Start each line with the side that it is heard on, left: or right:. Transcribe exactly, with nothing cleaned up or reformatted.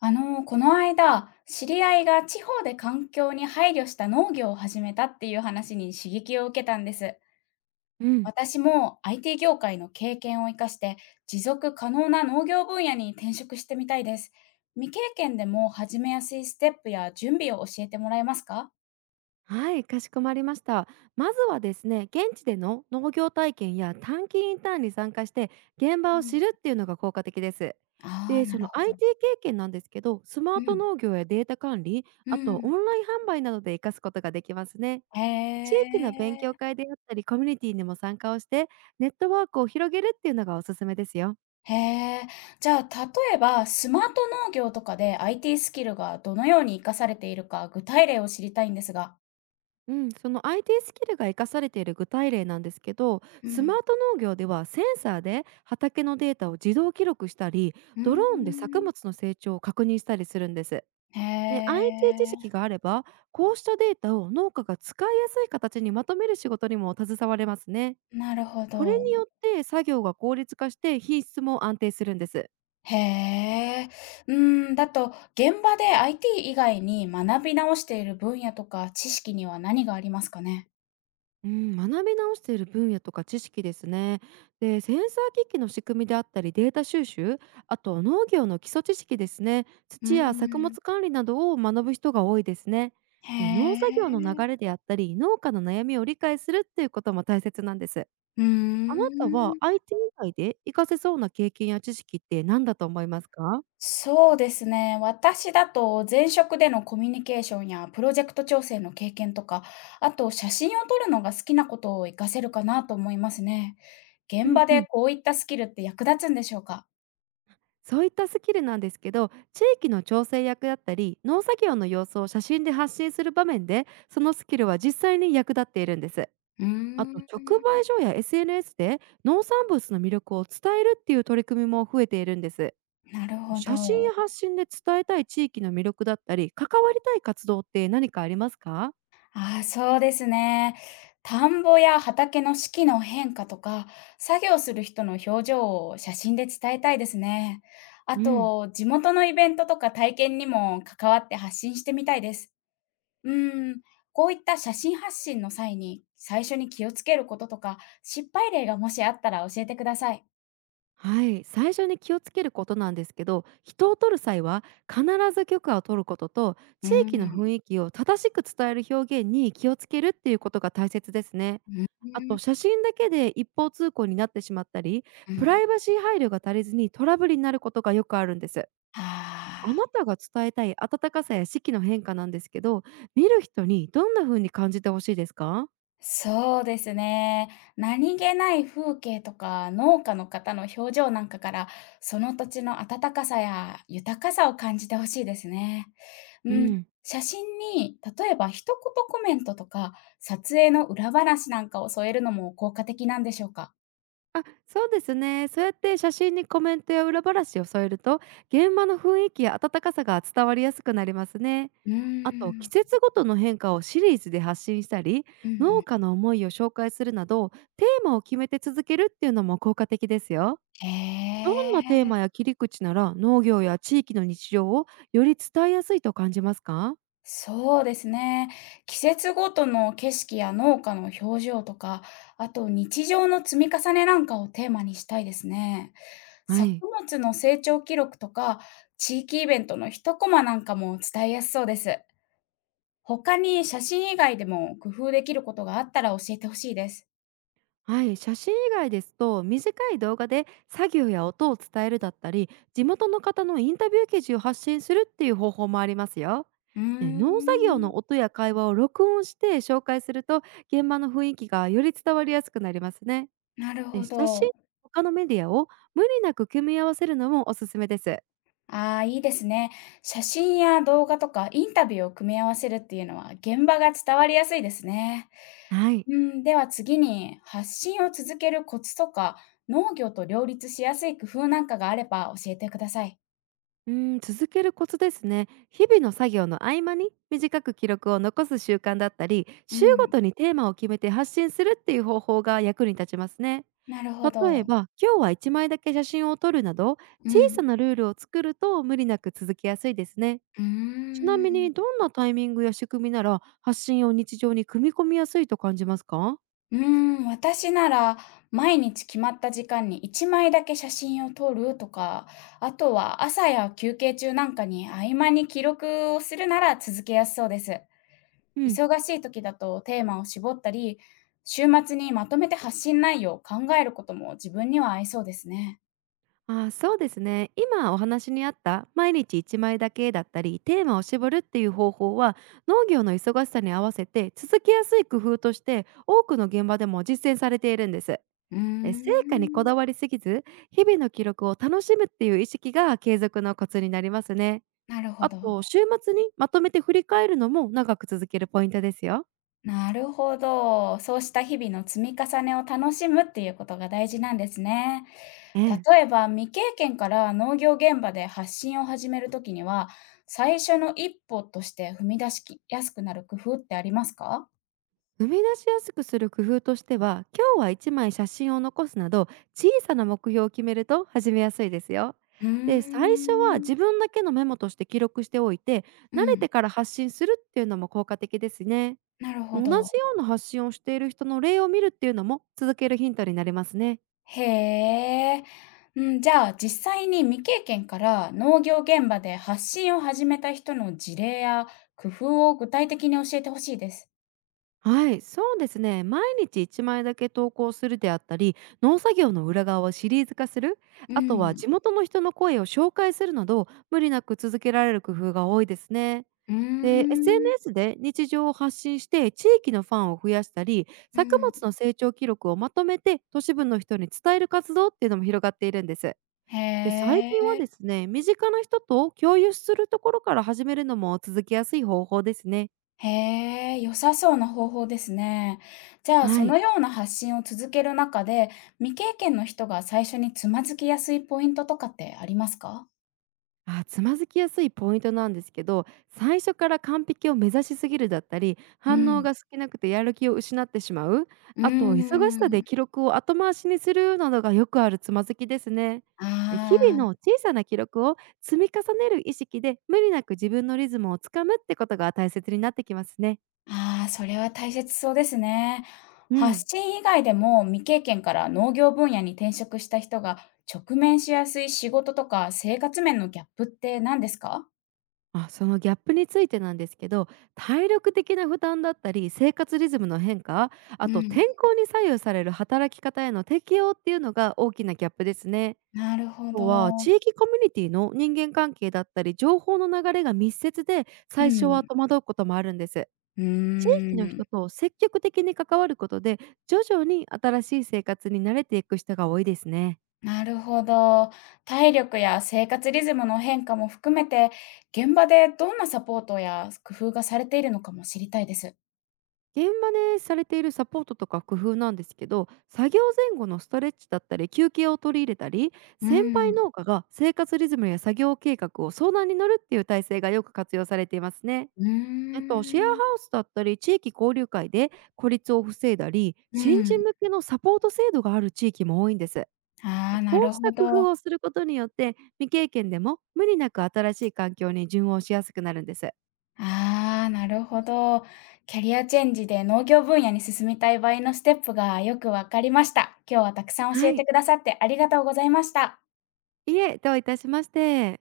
left: あの、この間、知り合いが地方で環境に配慮した農業を始めたっていう話に刺激を受けたんです。
right: うん、
left: 私も アイティー 業界の経験を生かして持続可能な農業分野に転職してみたいです。未経験でも始めやすいステップや準備を教えてもらえますか？
right: はい、かしこまりました。まずはですね、現地での農業体験や短期インターンに参加して、現場
left: う
right: を
left: ん。
right: 知るっていうのが効果的です。
left: ああ
right: で、
left: ー、な
right: そ
left: る
right: の
left: ほど。
right: アイティー 経験なんですけど、スマ
left: う
right: ート
left: ん。
right: 農業やデータ管理、
left: う
right: あとオ
left: ん。
right: ンライン販売などで活かすことができますね。地
left: へ
right: 域の勉強
left: え。
right: 会であったり、コミュニティにも参加をして、ネットワークを広げるっていうのがおすすめですよ。
left: へえ。じゃあ、例えばスマート農業とかで アイティー スキルがどのように活かされているか、具体例を知りたいんですが。
right: うん、その アイティー スキルが活かされている具体例なんですけど、
left: う
right: スマー
left: ん。
right: ト農業ではセンサーで畑のデータを自動記録したり、
left: うー
right: ドローンで作
left: ん。
right: 物の成長を確認したりするんです。
left: へ
right: で、 アイティー 知
left: え。
right: 識があれば、こうしたデータを農家が使いやすい形にまとめる仕事にも携われますね。
left: なるほ
right: これ
left: ど。
right: によって作業が効率化して品質も安定するんです。
left: へえ。うーん、だと、現場で アイティー 以外に学び直している分野とか知識には何がありますかね？
right: うん、学び直している分野とか知識ですね。で、センサー機器の仕組みであったり、データ収集、あと農業の基礎知識ですね。
left: うー
right: 土や作
left: ん。
right: 物管理などを学ぶ人が多いですね。
left: へ
right: で、農作業の流
left: え。
right: れであったり、農家の悩みを理解するっていうことも大切なんです。
left: うー
right: あなたは
left: ん。
right: アイティー 以外で活かせそうな経験や知識って何だと思いますか？
left: そうですね。私だと前職でのコミュニケーションやプロジェクト調整の経験とか、あと写真を撮るのが好きなことを活かせるかなと思いますね。
right: う
left: 現
right: ん
left: 場
right: う
left: で
right: ん。
left: こういったスキルって役立つんでしょうか？
right: そういったスキルなんですけど、地域の調整役だったり、農作業の様子を写真で発信する場面でそのスキルは実際に役立っているんです。
left: うー
right: あと
left: ん。
right: 直売所や エスエヌエス で農産物の魅力を伝えるっていう取り組みも増えているんです。
left: なるほ
right: 写真
left: ど。
right: や発信で伝えたい地域の魅力だったり、関わりたい活動って何かありますか？
left: ああ、そうですね。田んぼや畑の四季の変化とか、作業する人の表情を写真で伝えたいですね。あ
right: うん。
left: と、地元のイベントとか体験にも関わって発信してみたいです。うーん、こういった写真発信の際に、最初に気をつけることとか、失敗例がもしあったら教えてください。
right: はい、最初に気をつけることなんですけど、人を取る際は必ず許可を取ることと、
left: うー
right: 地域の雰
left: ん。
right: 囲気を正しく伝える表現に気をつけるっていうことが大切ですね。
left: うん。
right: あと写真だけで一方通行になってしまったり、
left: う
right: プ
left: ん。
right: ライバシー配慮が足りずにトラブルになることがよくあるんです。あ
left: あ
right: な
left: あ、
right: たが伝えたい温かさや四季の変化なんですけど、見る人にどんな風に感じてほしいですか？
left: そうですね。何気ない風景とか、農家の方の表情なんかから、その土地の温かさや豊かさを感じてほしいですね。
right: う
left: うん。
right: ん。
left: 写真に例えば一言コメントとか、撮影の裏話なんかを添えるのも効果的なんでしょうか？
right: あ、そうですね。そうやって写真にコメントや裏話を添えると、現場の雰囲気や温かさが伝わりやすくなりますね。
left: う
right: あと、
left: ー
right: 季
left: ん。
right: 節ごとの変化をシリーズで発信したり、
left: うんう
right: 農
left: ん。
right: 家の思いを紹介するなど、テーマを決めて続けるっていうのも効果的ですよ。
left: へ
right: どんなテー
left: え。
right: マや切り口なら農業や地域の日常をより伝えやすいと感じますか？
left: そうですね。季節ごとの景色や農家の表情とか、あと日常の積み重ねなんかをテーマにしたいですね。
right: は
left: 作
right: い。
left: 物の成長記録とか、地域イベントの一コマなんかも伝えやすそうです。他に写真以外でも工夫できることがあったら教えてほしいです。
right: はい、写真以外ですと、短い動画で作業や音を伝えるだったり、地元の方のインタビュー記事を発信するっていう方法もありますよ。
left: うー
right: ね、農作業
left: ん、
right: の音や会話を録音して紹介すると、現場の雰囲気がより伝わりやすくなりますね。
left: なる
right: で、
left: ほ
right: 写真、
left: ど。
right: 他のメディアを無理なく組み合わせるのもおすすめです。
left: ああ、いいですね。写真や動画とかインタビューを組み合わせるっていうのは現場が伝わりやすいですね。
right: はい。
left: うん。では次に発信を続けるコツとか農業と両立しやすい工夫なんかがあれば教えてください。
right: うーん、続けるコツですね。日々の作業の合間に短く記録を残す習慣だったり、
left: う
right: 週ご
left: ん、
right: とにテーマを決めて発信するっていう方法が役に立ちますね。
left: なるほ
right: 例え
left: ど。
right: ば、今日はいちまいだけ写真を撮るなど、
left: う
right: 小さ
left: ん。
right: なルールを作ると無理なく続けやすいですね。
left: うー
right: ちなみに、
left: ん。
right: どんなタイミングや仕組みなら発信を日常に組み込みやすいと感じますか？
left: うーん、私なら毎日決まった時間にいちまいだけ写真を撮るとか、あとは朝や休憩中なんかに合間に記録をするなら続けやすそうです。
right: うん。
left: 忙しい時だとテーマを絞ったり、週末にまとめて発信内容を考えることも自分には合いそうですね。
right: ああ、そうですね。今お話にあった、毎日いちまいだけだったりテーマを絞るっていう方法は、農業の忙しさに合わせて続けやすい工夫として多くの現場でも実践されているんです。
left: うー
right: で、成果にこ
left: ん、
right: だわりすぎず、日々の記録を楽しむっていう意識が継続のコツになりますね。
left: なるほ
right: あ
left: ど。
right: と週末にまとめて振り返るのも長く続けるポイントですよ。
left: なるほど。そうした日々の積み重ねを楽しむっていうことが大事なんですね。
right: ええ、
left: 例えば未経験から農業現場で発信を始めるときには、最初の一歩として踏み出しやすくなる工夫ってありますか？
right: 生み出しやすくする工夫としては、今日はいちまい写真を残すなど、小さな目標を決めると始めやすいですよ。
left: うー
right: で、最初は
left: ん。
right: 自分だけのメモとして記録しておいて、
left: う
right: 慣れ
left: ん、
right: てから発信するっていうのも効果的ですね。
left: なるほ
right: 同じよ
left: ど。
right: うな発信をしている人の例を見るっていうのも続けるヒントになりますね。
left: へえ。うん。じゃあ実際に未経験から農業現場で発信を始めた人の事例や工夫を具体的に教えてほしいです。
right: はい、そうですね。毎日いちまいだけ投稿するであったり、農作業の裏側をシリーズ化する、
left: う
right: あとは
left: ん。
right: 地元の人の声を紹介するなど、無理なく続けられる工夫が多いですね。
left: うー
right: で、
left: ん。
right: エスエヌエス で日常を発信して、地域のファンを増やしたり、
left: う
right: 作
left: ん。
right: 物の成長記録をまとめて、都市部の人に伝える活動っていうのも広がっているんです。で、
left: へ
right: 最近は
left: え。
right: ですね、身近な人と共有するところから始めるのも続きやすい方法ですね。
left: へえ、良さそうな方法ですね。じゃあ
right: は
left: そ
right: い。
left: のような発信を続ける中で、未経験の人が最初につまずきやすいポイントとかってありますか？
right: あ、つまずきやすいポイントなんですけど、最初から完璧を目指しすぎるだったり、
left: う
right: 反応
left: ん。
right: が少なくてやる気を失ってしまう、
left: うー
right: あと忙しさで
left: ん。
right: 記録を後回しにするなどがよくあるつまずきですね。え、日々
left: ああ。
right: の小さな記録を積み重ねる意識で無理なく自分のリズムをつかむってことが大切になってきますね。
left: ああ、それは大切そうですね。
right: う
left: 発
right: ん。
left: 信以外でも未経験から農業分野に転職した人が直面しやすい仕事とか生活面のギャップって何ですか？
right: あ、そのギャップについてなんですけど、体力的な負担だったり、生活リズムの変化、あ
left: う
right: と
left: ん。
right: 天候に左右される働き方への適応っていうのが大きなギャップですね。
left: なるほ
right: あと
left: ど。
right: は地域コミュニティの人間関係だったり、情報の流れが密接で、
left: う
right: 最初は
left: ん。
right: 戸惑うこともあるんです。
left: うー
right: 地域の
left: ん。
right: 人と積極的に関わることで、徐々に新しい生活に慣れていく人が多いですね。
left: なるほど。体力や生活リズムの変化も含めて、現場でどんなサポートや工夫がされているのかも知りたいです。
right: 現場でされているサポートとか工夫なんですけど、作業前後のストレッチだったり休憩を取り入れたり、
left: う
right: 先輩
left: ん。
right: 農家が生活リズムや作業計画を相談に乗るっていう体制がよく活用されていますね。
left: う
right: えっと、シェアハ
left: ーん。
right: ウスだったり地域交流会で孤立を防いだり、
left: う
right: 新人
left: ん。
right: 向けのサポート制度がある地域も多いんです。
left: ああ、な
right: こ
left: る
right: うした
left: ほ
right: 工
left: ど。
right: 夫をすることによって、未経験でも無理なく新しい環境に順応しやすくなるんです。
left: ああ、なるほど。キャリアチェンジで農業分野に進みたい場合のステップがよくわかりました。今日はたくさん教
right: は
left: え
right: い、
left: てくださってありがとうございました。
right: いえ、どういたしまして。